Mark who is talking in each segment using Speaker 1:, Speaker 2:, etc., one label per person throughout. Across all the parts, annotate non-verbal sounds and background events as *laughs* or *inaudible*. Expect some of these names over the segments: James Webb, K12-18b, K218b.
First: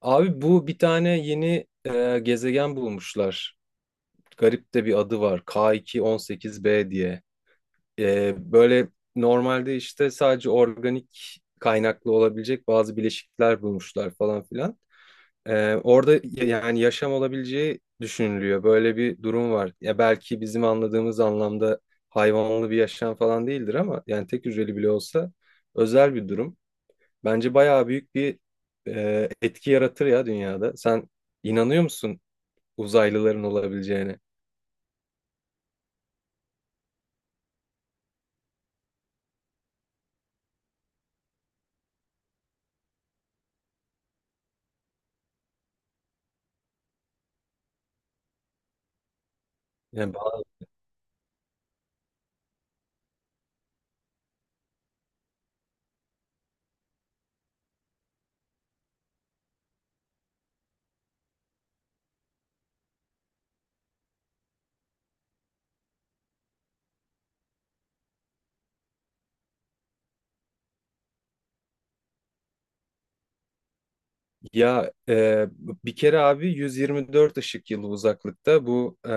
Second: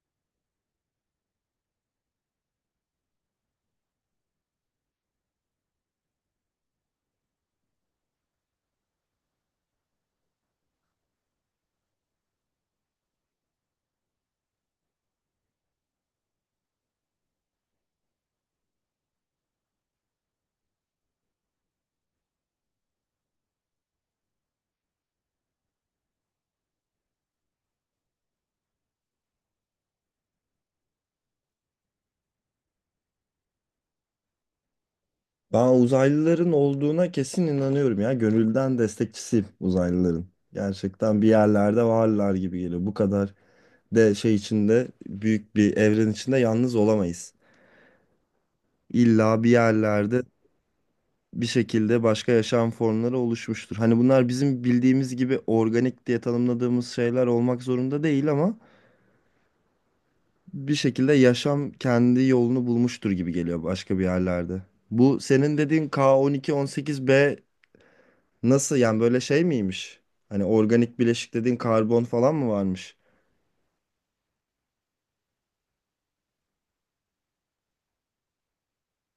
Speaker 1: Abi bu bir tane yeni gezegen bulmuşlar. Garip de bir adı var, K218b diye. Böyle normalde işte sadece organik kaynaklı olabilecek bazı bileşikler bulmuşlar falan filan. Orada yani yaşam olabileceği düşünülüyor. Böyle bir durum var. Ya belki bizim anladığımız anlamda hayvanlı bir yaşam falan değildir ama yani tek hücreli bile olsa özel bir durum. Bence bayağı büyük bir etki yaratır ya dünyada. Sen inanıyor musun uzaylıların olabileceğine?
Speaker 2: Ben uzaylıların olduğuna kesin inanıyorum ya. Gönülden destekçisiyim uzaylıların. Gerçekten bir yerlerde varlar gibi geliyor. Bu kadar de şey içinde büyük bir evren içinde yalnız olamayız. İlla bir
Speaker 1: Yani,
Speaker 2: yerlerde
Speaker 1: ba-
Speaker 2: bir şekilde başka yaşam formları oluşmuştur. Hani bunlar bizim bildiğimiz gibi organik diye tanımladığımız şeyler olmak zorunda değil ama bir şekilde yaşam kendi yolunu bulmuştur gibi geliyor başka bir yerlerde. Bu senin dediğin K12-18b. Nasıl yani, böyle şey miymiş? Hani organik bileşik dediğin karbon falan mı varmış?
Speaker 1: ya e, Bir kere abi 124 ışık yılı uzaklıkta bu,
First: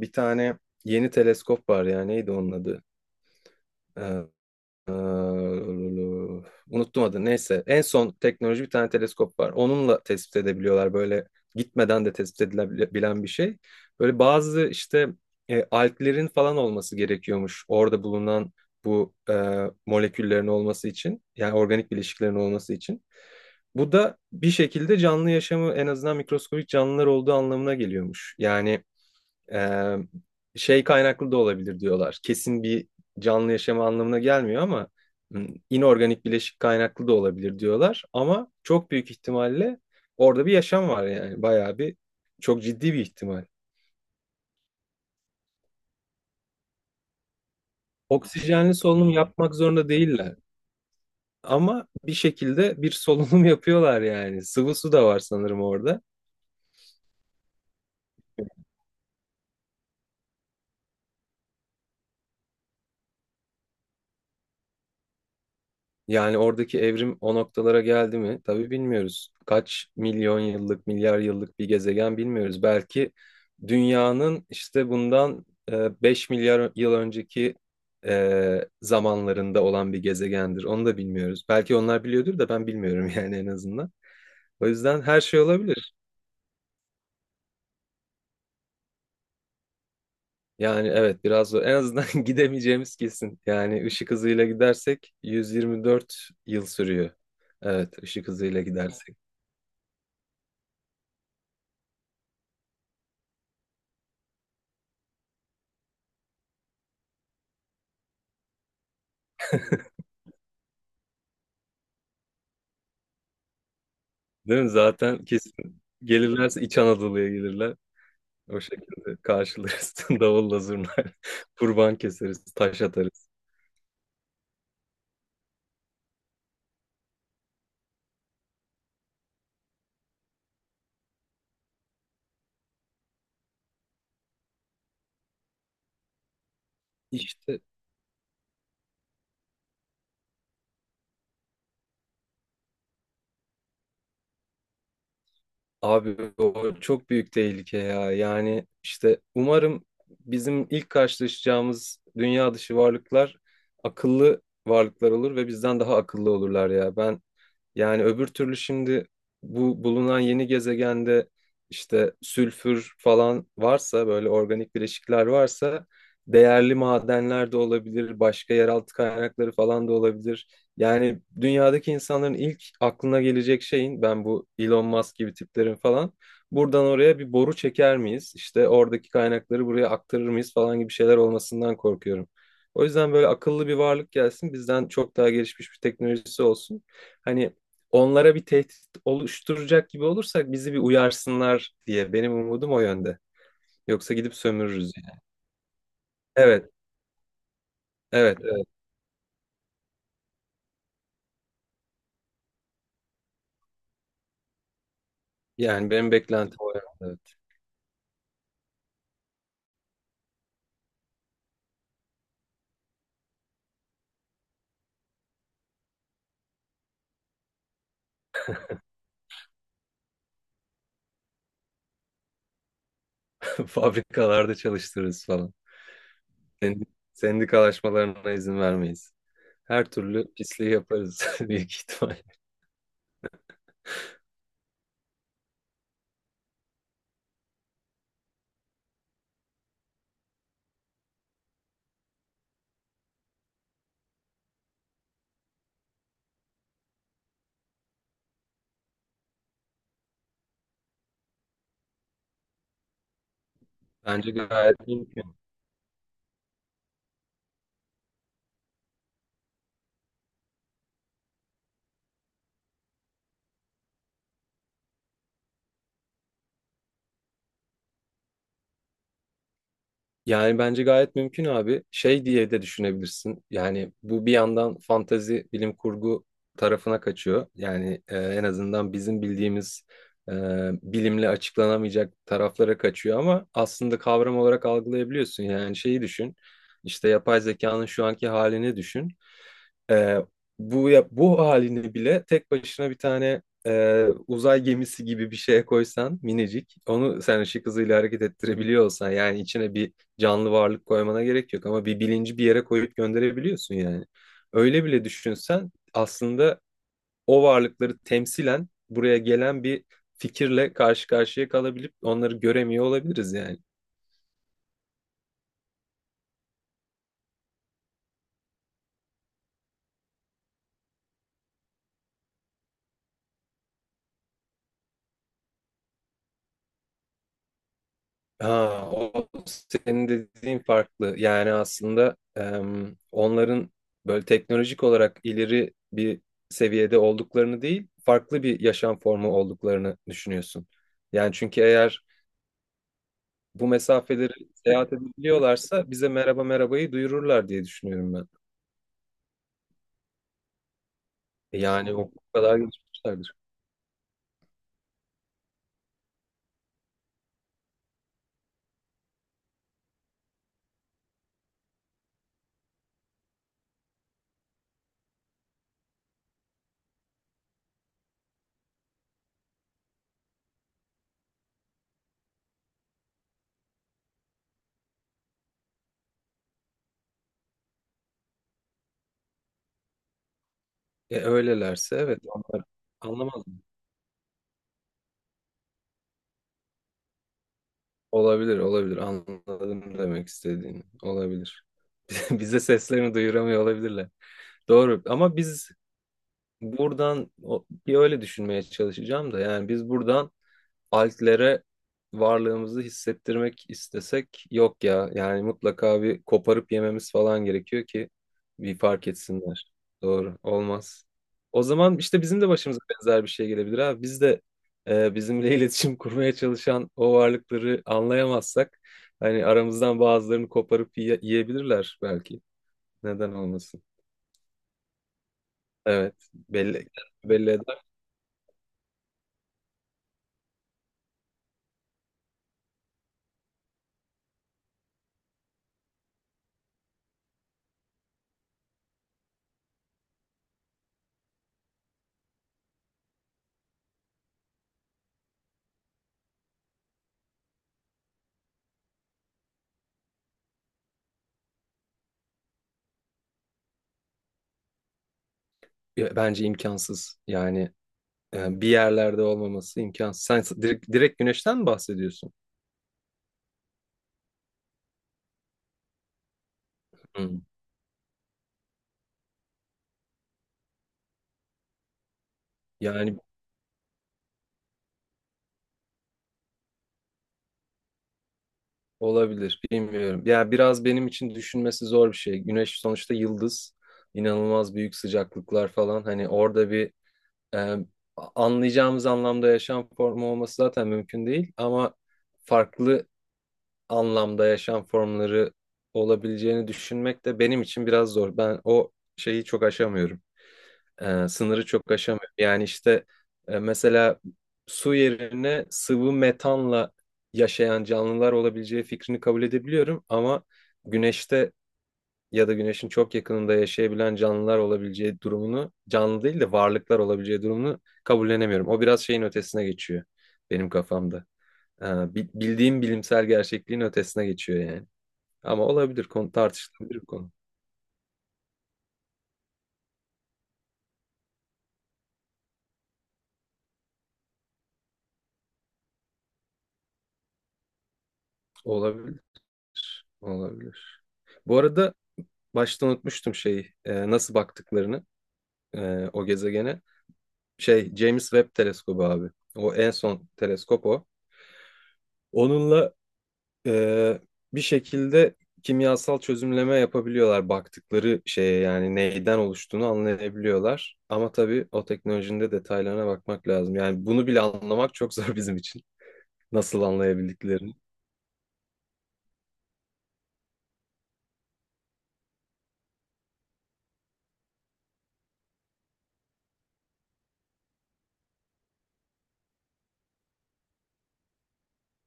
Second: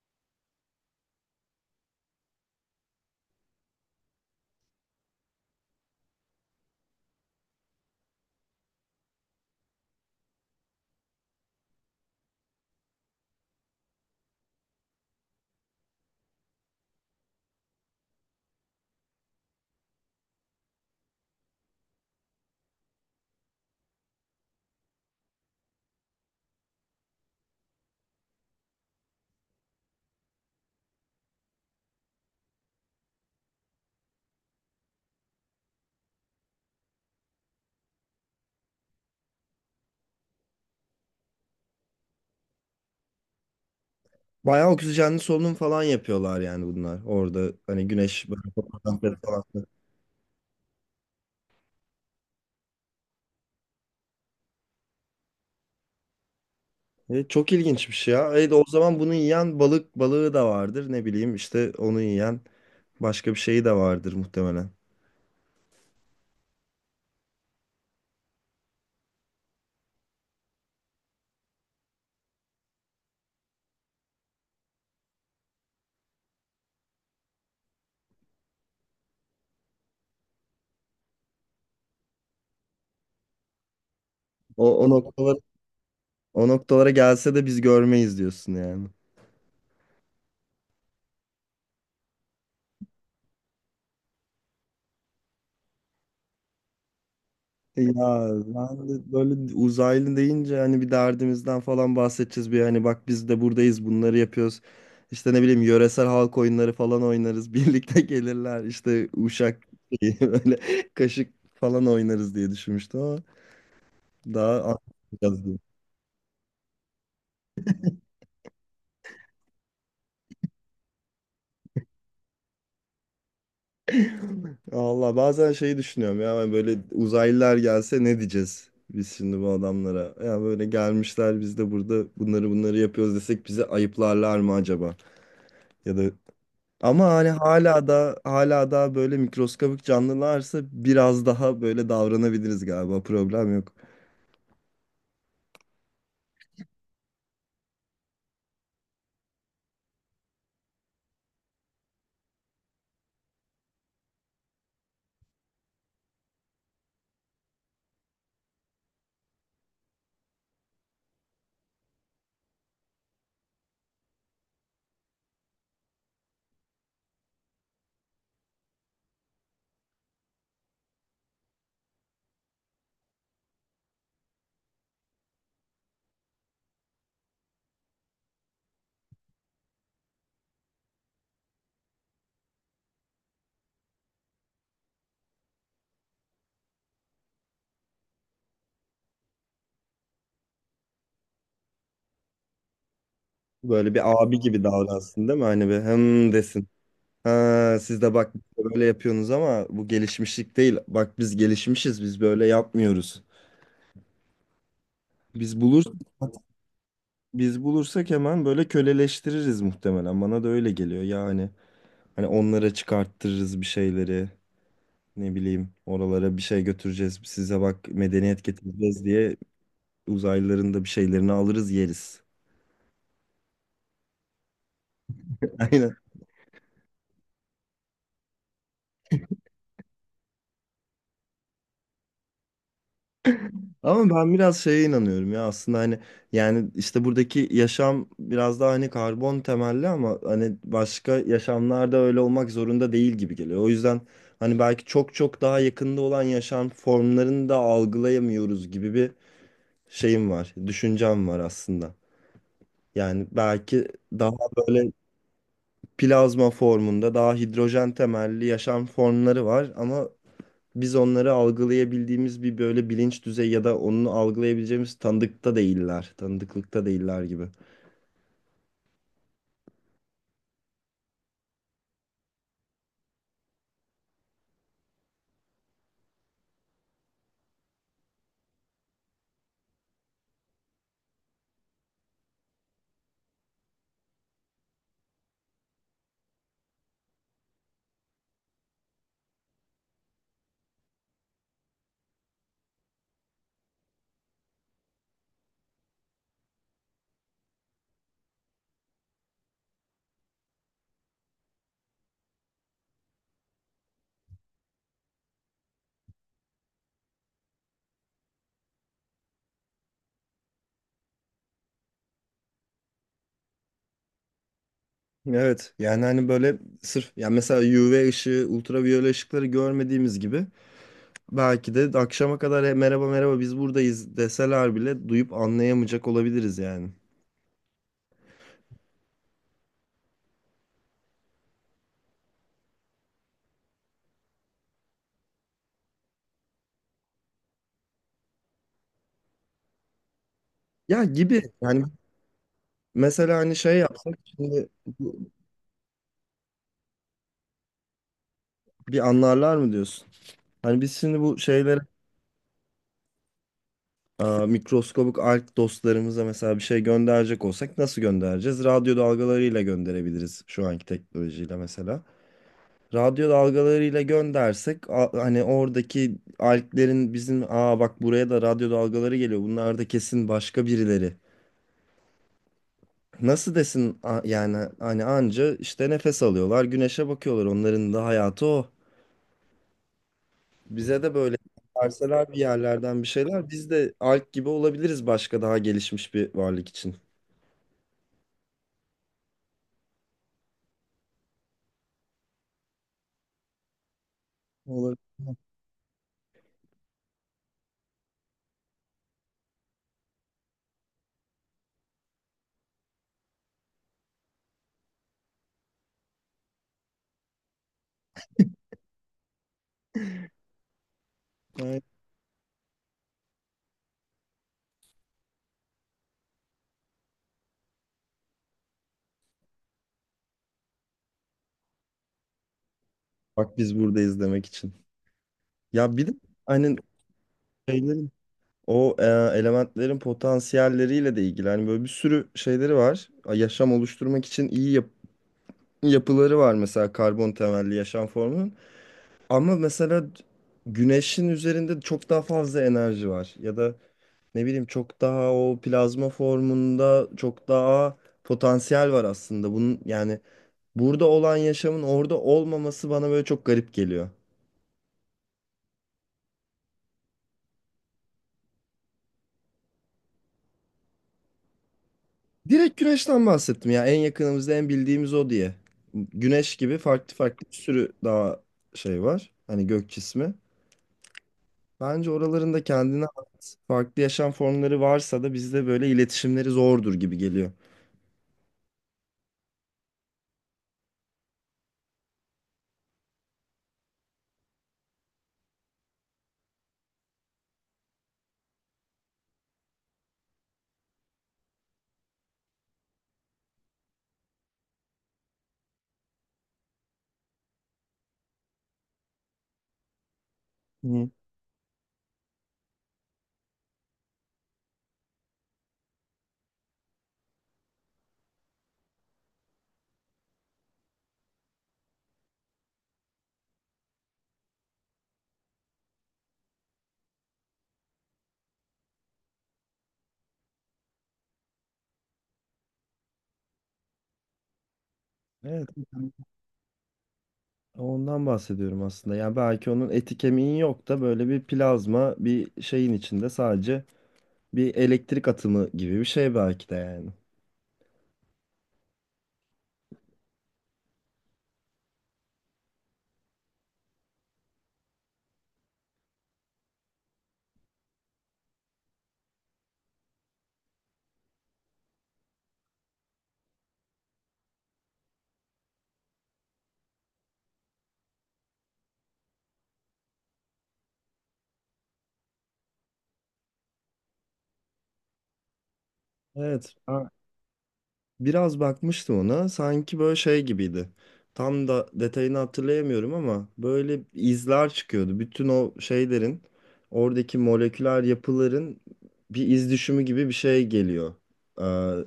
Speaker 1: bir tane yeni teleskop var ya, neydi onun adı? Ee, Unuttum adını. Neyse. En son teknoloji bir tane teleskop var. Onunla tespit edebiliyorlar, böyle gitmeden de tespit edilebilen bir şey. Böyle bazı işte alglerin falan olması gerekiyormuş, orada bulunan bu moleküllerin olması için. Yani organik bileşiklerin olması için. Bu da bir şekilde canlı yaşamı, en azından mikroskobik canlılar olduğu anlamına geliyormuş. Yani ee, şey kaynaklı da olabilir diyorlar. Kesin bir canlı yaşama anlamına gelmiyor ama inorganik bileşik kaynaklı da olabilir diyorlar. Ama çok büyük ihtimalle orada bir yaşam var, yani bayağı bir çok ciddi bir ihtimal.
Speaker 2: Bayağı oksijenli solunum falan yapıyorlar yani bunlar. Orada hani güneş böyle
Speaker 1: Oksijenli solunum
Speaker 2: fotoğrafları falan.
Speaker 1: yapmak zorunda değiller ama bir şekilde bir solunum *laughs* yapıyorlar yani. Sıvı su da var sanırım orada.
Speaker 2: Çok ilginçmiş ya. O zaman bunu yiyen balık balığı da vardır. Ne bileyim işte onu yiyen başka bir şeyi de vardır muhtemelen.
Speaker 1: Yani oradaki evrim o noktalara geldi mi? Tabii bilmiyoruz. Kaç milyon yıllık, milyar yıllık bir gezegen bilmiyoruz. Belki dünyanın işte bundan 5 milyar yıl önceki zamanlarında olan bir gezegendir. Onu da bilmiyoruz. Belki onlar biliyordur da ben bilmiyorum *laughs* yani en azından. O
Speaker 2: O, o
Speaker 1: yüzden her
Speaker 2: noktalara,
Speaker 1: şey olabilir.
Speaker 2: O noktalara gelse de biz görmeyiz diyorsun yani.
Speaker 1: Yani evet, biraz zor. En azından *laughs* gidemeyeceğimiz kesin. Yani ışık hızıyla gidersek 124 yıl sürüyor.
Speaker 2: Ya
Speaker 1: Evet, ışık hızıyla
Speaker 2: ben de
Speaker 1: gidersek.
Speaker 2: böyle uzaylı deyince hani bir derdimizden falan bahsedeceğiz, bir hani bak biz de buradayız bunları yapıyoruz. İşte ne bileyim yöresel halk oyunları falan oynarız. *laughs* Birlikte gelirler işte uşak şeyi, *laughs* böyle kaşık falan oynarız diye düşünmüştüm ama daha
Speaker 1: Değil mi? Zaten
Speaker 2: anlatacağız diye.
Speaker 1: kesin gelirlerse İç Anadolu'ya gelirler. O şekilde karşılarız. *laughs* Davulla zurna *laughs* kurban keseriz, taş atarız.
Speaker 2: *laughs* Allah, bazen şeyi düşünüyorum ya, ben böyle uzaylılar gelse ne diyeceğiz biz şimdi bu adamlara? Ya böyle gelmişler, biz de burada bunları bunları yapıyoruz desek bizi ayıplarlar mı acaba? Ya da ama hani
Speaker 1: İşte
Speaker 2: hala da böyle mikroskobik canlılarsa biraz daha böyle davranabiliriz galiba. Problem yok.
Speaker 1: abi o çok büyük tehlike ya. Yani işte umarım bizim ilk karşılaşacağımız dünya dışı varlıklar akıllı varlıklar olur ve bizden daha akıllı olurlar ya. Ben yani öbür türlü şimdi bu bulunan yeni gezegende işte sülfür falan varsa, böyle organik bileşikler varsa değerli madenler de olabilir, başka yeraltı kaynakları falan da olabilir. Yani dünyadaki insanların ilk aklına gelecek şeyin, ben bu Elon Musk gibi tiplerin falan buradan oraya bir boru çeker miyiz, İşte oradaki kaynakları buraya aktarır mıyız falan gibi şeyler olmasından korkuyorum. O yüzden böyle akıllı bir varlık gelsin, bizden çok daha gelişmiş bir teknolojisi olsun. Hani onlara bir tehdit oluşturacak gibi olursak bizi bir uyarsınlar diye, benim umudum o yönde.
Speaker 2: Böyle
Speaker 1: Yoksa
Speaker 2: bir
Speaker 1: gidip
Speaker 2: abi gibi
Speaker 1: sömürürüz yani.
Speaker 2: davransın değil mi? Hani bir hem desin.
Speaker 1: Evet,
Speaker 2: Ha, siz de bak
Speaker 1: evet,
Speaker 2: işte
Speaker 1: evet.
Speaker 2: böyle yapıyorsunuz ama bu gelişmişlik değil. Bak biz gelişmişiz. Biz böyle yapmıyoruz. Biz bulur
Speaker 1: Yani benim beklentim o yönde.
Speaker 2: Biz bulursak hemen böyle köleleştiririz muhtemelen. Bana da öyle geliyor yani. Hani onlara çıkarttırırız bir şeyleri. Ne bileyim oralara bir şey götüreceğiz. Size bak medeniyet getireceğiz diye uzaylıların da bir şeylerini alırız yeriz.
Speaker 1: *laughs* Fabrikalarda çalıştırırız falan.
Speaker 2: *laughs* Aynen.
Speaker 1: Sendi- Sendikalaşmalarına izin vermeyiz. Her türlü pisliği yaparız *laughs* büyük ihtimal.
Speaker 2: Ama ben biraz şeye inanıyorum ya aslında, hani yani işte buradaki yaşam biraz daha hani karbon temelli ama hani başka yaşamlarda öyle olmak zorunda değil gibi geliyor. O yüzden hani belki çok çok daha yakında olan yaşam formlarını da algılayamıyoruz gibi bir şeyim var, düşüncem var aslında. Yani belki daha
Speaker 1: Bence gayet
Speaker 2: böyle
Speaker 1: mümkün.
Speaker 2: plazma formunda daha hidrojen temelli yaşam formları var ama biz onları algılayabildiğimiz bir böyle bilinç düzeyi ya da onu algılayabileceğimiz tanıdıkta değiller. Tanıdıklıkta değiller gibi.
Speaker 1: Yani bence gayet mümkün abi. Şey diye de düşünebilirsin. Yani bu bir yandan fantezi, bilim kurgu tarafına kaçıyor. Yani en azından bizim bildiğimiz e, bilimle açıklanamayacak taraflara kaçıyor ama aslında kavram olarak algılayabiliyorsun. Yani şeyi düşün. İşte yapay zekanın şu anki halini düşün. Ee, Bu bu halini bile tek başına bir tane uzay gemisi gibi bir şeye koysan, minicik, onu sen ışık hızıyla hareket ettirebiliyor olsan, yani içine bir canlı varlık koymana gerek yok ama bir bilinci bir yere koyup gönderebiliyorsun yani. Öyle bile düşünsen aslında o varlıkları temsilen buraya gelen bir fikirle karşı karşıya kalabilip onları göremiyor olabiliriz yani.
Speaker 2: Evet yani hani böyle sırf yani mesela UV ışığı, ultraviyole ışıkları görmediğimiz gibi belki de akşama kadar "E, merhaba merhaba biz buradayız" deseler bile duyup anlayamayacak olabiliriz yani.
Speaker 1: Ha, o senin dediğin farklı. Yani aslında onların böyle teknolojik olarak ileri bir seviyede olduklarını değil, farklı bir yaşam formu olduklarını düşünüyorsun.
Speaker 2: Ya
Speaker 1: Yani
Speaker 2: gibi
Speaker 1: çünkü
Speaker 2: yani,
Speaker 1: eğer
Speaker 2: mesela hani
Speaker 1: bu
Speaker 2: şey yapsak
Speaker 1: mesafeleri
Speaker 2: şimdi,
Speaker 1: seyahat
Speaker 2: bu-
Speaker 1: edebiliyorlarsa bize merhaba merhabayı duyururlar diye düşünüyorum ben.
Speaker 2: bir anlarlar mı diyorsun? Hani biz şimdi bu şeyleri,
Speaker 1: Yani o kadar gelişmişlerdir.
Speaker 2: aa, mikroskobik alg dostlarımıza mesela bir şey gönderecek olsak nasıl göndereceğiz? Radyo dalgalarıyla gönderebiliriz şu anki teknolojiyle mesela. Radyo dalgalarıyla göndersek, hani oradaki alglerin bizim, aa bak buraya da radyo dalgaları geliyor. Bunlar da kesin başka birileri. Nasıl desin, yani hani anca işte nefes alıyorlar, güneşe bakıyorlar. Onların da hayatı o. Bize de
Speaker 1: E,
Speaker 2: böyle
Speaker 1: öylelerse evet,
Speaker 2: verseler bir
Speaker 1: onlar
Speaker 2: yerlerden bir şeyler,
Speaker 1: anlamadım.
Speaker 2: biz de alg gibi olabiliriz başka daha gelişmiş bir varlık için.
Speaker 1: Olabilir, olabilir. Anladım demek istediğini. Olabilir. *laughs* Bize seslerini duyuramıyor olabilirler.
Speaker 2: Olabilir.
Speaker 1: Doğru, ama biz buradan bir öyle düşünmeye çalışacağım da, yani biz buradan altlere varlığımızı hissettirmek istesek, yok ya yani mutlaka bir koparıp yememiz falan gerekiyor ki bir fark etsinler. Doğru olmaz. O zaman işte bizim de başımıza benzer bir şey gelebilir abi. Biz de bizimle *laughs* iletişim kurmaya çalışan o varlıkları anlayamazsak, hani aramızdan bazılarını koparıp yiyebilirler belki. Neden
Speaker 2: Bak biz
Speaker 1: olmasın?
Speaker 2: buradayız demek için. Ya bir de
Speaker 1: Evet,
Speaker 2: hani
Speaker 1: belli, belli.
Speaker 2: şeylerin o elementlerin potansiyelleriyle de ilgili. Hani böyle bir sürü şeyleri var. Yaşam oluşturmak için iyi yapıları var mesela karbon temelli yaşam formunun. Ama mesela güneşin üzerinde çok daha fazla enerji var. Ya da ne bileyim çok daha o plazma formunda çok daha potansiyel var aslında. Bunun yani burada olan yaşamın orada olmaması bana böyle çok garip geliyor.
Speaker 1: Ya bence imkansız. Yani bir yerlerde olmaması imkansız. Sen direkt, direkt güneşten mi bahsediyorsun?
Speaker 2: Direkt güneşten bahsettim ya. En yakınımızda en bildiğimiz o diye. Güneş gibi farklı
Speaker 1: Hı.
Speaker 2: farklı bir sürü daha şey var. Hani gök cismi. Bence oralarında kendine
Speaker 1: Yani
Speaker 2: ait farklı yaşam formları varsa da bizde böyle iletişimleri zordur gibi geliyor.
Speaker 1: olabilir, bilmiyorum. Ya biraz benim için düşünmesi zor bir şey. Güneş sonuçta yıldız, inanılmaz büyük sıcaklıklar falan. Hani orada bir e, anlayacağımız anlamda yaşam formu olması zaten mümkün değil. Ama farklı anlamda yaşam formları olabileceğini düşünmek de benim için biraz zor. Ben o şeyi çok aşamıyorum.
Speaker 2: Hı.
Speaker 1: E, sınırı çok aşamıyor. Yani işte mesela su yerine sıvı metanla yaşayan canlılar olabileceği fikrini kabul edebiliyorum, ama güneşte ya da güneşin çok yakınında yaşayabilen canlılar olabileceği durumunu, canlı değil de varlıklar olabileceği durumunu kabullenemiyorum. O biraz şeyin ötesine geçiyor benim kafamda. E, bildiğim bilimsel gerçekliğin ötesine geçiyor yani. Ama
Speaker 2: Evet.
Speaker 1: olabilir, konu tartışılabilir bir konu.
Speaker 2: Ondan bahsediyorum aslında. Yani belki onun eti kemiği yok da böyle bir plazma bir şeyin içinde sadece bir elektrik atımı gibi bir şey belki de yani.
Speaker 1: Olabilir, olabilir. Bu arada başta unutmuştum şeyi, nasıl baktıklarını o gezegene. Şey, James Webb teleskobu abi. O en son teleskop o. Onunla e, bir şekilde kimyasal çözümleme yapabiliyorlar baktıkları şeye, yani neyden oluştuğunu anlayabiliyorlar. Ama tabii o teknolojinin de detaylarına bakmak lazım. Yani bunu bile anlamak çok zor *laughs* bizim için.
Speaker 2: Evet.
Speaker 1: Nasıl anlayabildiklerini.
Speaker 2: Biraz bakmıştım ona. Sanki böyle şey gibiydi. Tam da detayını hatırlayamıyorum ama böyle izler çıkıyordu. Bütün o şeylerin, oradaki moleküler yapıların bir iz düşümü gibi bir şey geliyor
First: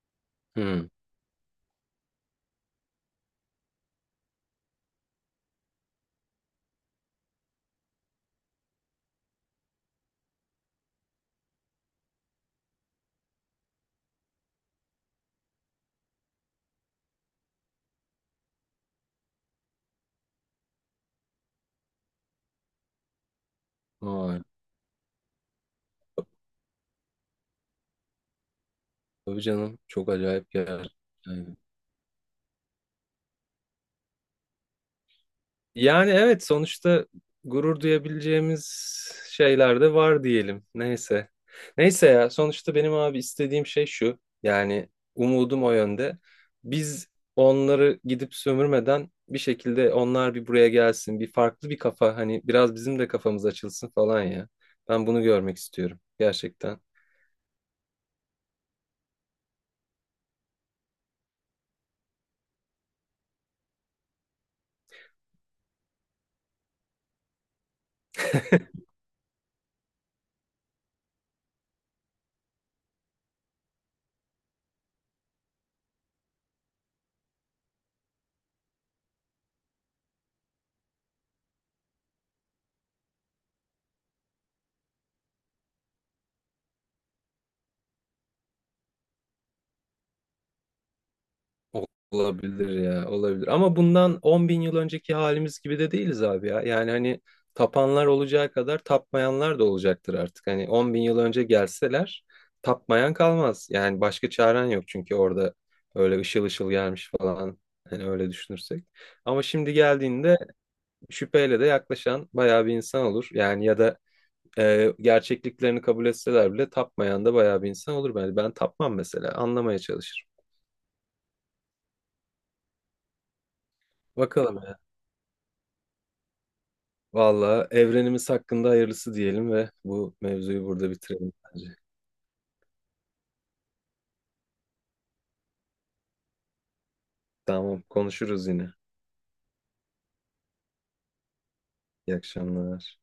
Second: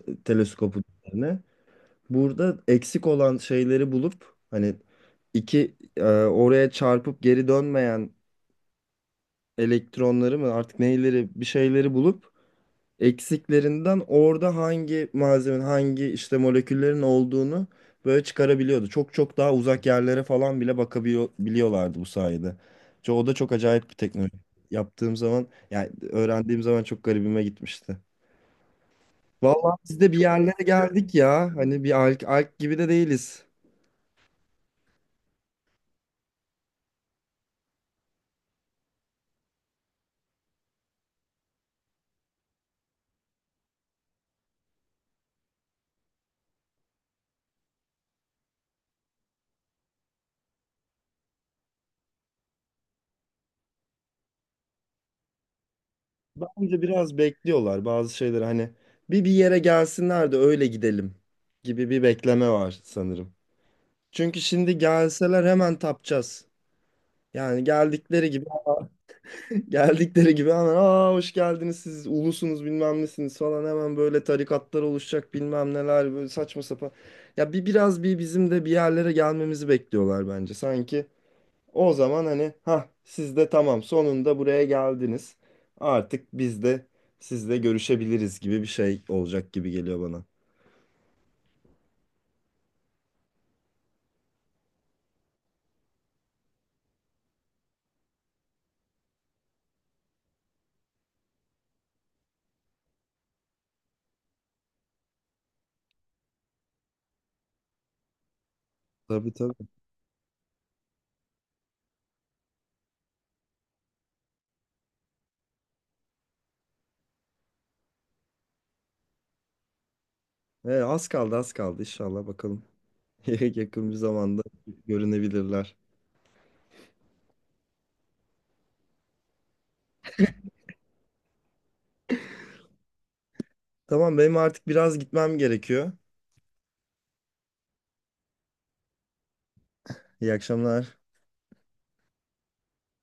Speaker 2: teleskopun
Speaker 1: Hmm.
Speaker 2: üzerine. Burada eksik olan şeyleri bulup hani iki oraya çarpıp geri dönmeyen elektronları mı artık neyleri, bir şeyleri bulup eksiklerinden orada hangi malzemenin hangi işte moleküllerin olduğunu böyle çıkarabiliyordu. Çok çok daha uzak yerlere falan bile bakabiliyorlardı bu sayede. O da çok acayip bir teknoloji.
Speaker 1: Vay.
Speaker 2: Yaptığım zaman yani öğrendiğim zaman çok garibime gitmişti.
Speaker 1: Tabii
Speaker 2: Vallahi
Speaker 1: canım,
Speaker 2: biz
Speaker 1: çok
Speaker 2: de bir
Speaker 1: acayip
Speaker 2: yerlere
Speaker 1: yer.
Speaker 2: geldik ya. Hani bir alk gibi de değiliz.
Speaker 1: Yani evet, sonuçta gurur duyabileceğimiz şeyler de var diyelim. Neyse. Neyse ya, sonuçta benim abi istediğim şey şu. Yani umudum o yönde. Biz onları gidip sömürmeden bir şekilde onlar bir buraya gelsin. Bir farklı bir kafa, hani biraz bizim de kafamız açılsın falan ya. Ben bunu görmek istiyorum gerçekten.
Speaker 2: Bence biraz bekliyorlar bazı şeyleri, hani bir yere gelsinler de öyle gidelim gibi bir bekleme var sanırım. Çünkü şimdi gelseler hemen tapacağız. Yani geldikleri gibi *laughs* geldikleri gibi hemen, aa hoş geldiniz siz ulusunuz bilmem nesiniz falan, hemen böyle tarikatlar oluşacak bilmem neler, böyle saçma sapan. Ya biraz bizim de bir yerlere gelmemizi bekliyorlar bence. Sanki o zaman hani, ha siz de tamam sonunda buraya geldiniz, artık biz de sizle görüşebiliriz gibi bir şey olacak gibi geliyor bana.
Speaker 1: Olabilir ya, olabilir. Ama bundan 10 bin yıl önceki halimiz gibi de değiliz abi ya. Yani hani tapanlar olacağı kadar tapmayanlar da olacaktır artık. Hani 10 bin yıl önce gelseler tapmayan kalmaz. Yani başka çaren yok çünkü orada öyle ışıl ışıl gelmiş falan. Hani öyle düşünürsek.
Speaker 2: Tabii
Speaker 1: Ama
Speaker 2: tabii.
Speaker 1: şimdi geldiğinde şüpheyle de yaklaşan bayağı bir insan olur. Yani ya da gerçekliklerini kabul etseler bile tapmayan da bayağı bir insan olur. Ben, ben tapmam mesela, anlamaya çalışırım.
Speaker 2: Az kaldı az kaldı inşallah, bakalım. *laughs* Yakın bir zamanda
Speaker 1: Bakalım.
Speaker 2: görünebilirler.
Speaker 1: Valla evrenimiz hakkında hayırlısı diyelim ve bu mevzuyu burada bitirelim bence.
Speaker 2: Tamam, benim artık biraz gitmem gerekiyor.
Speaker 1: Tamam, konuşuruz yine.
Speaker 2: İyi akşamlar.
Speaker 1: İyi akşamlar.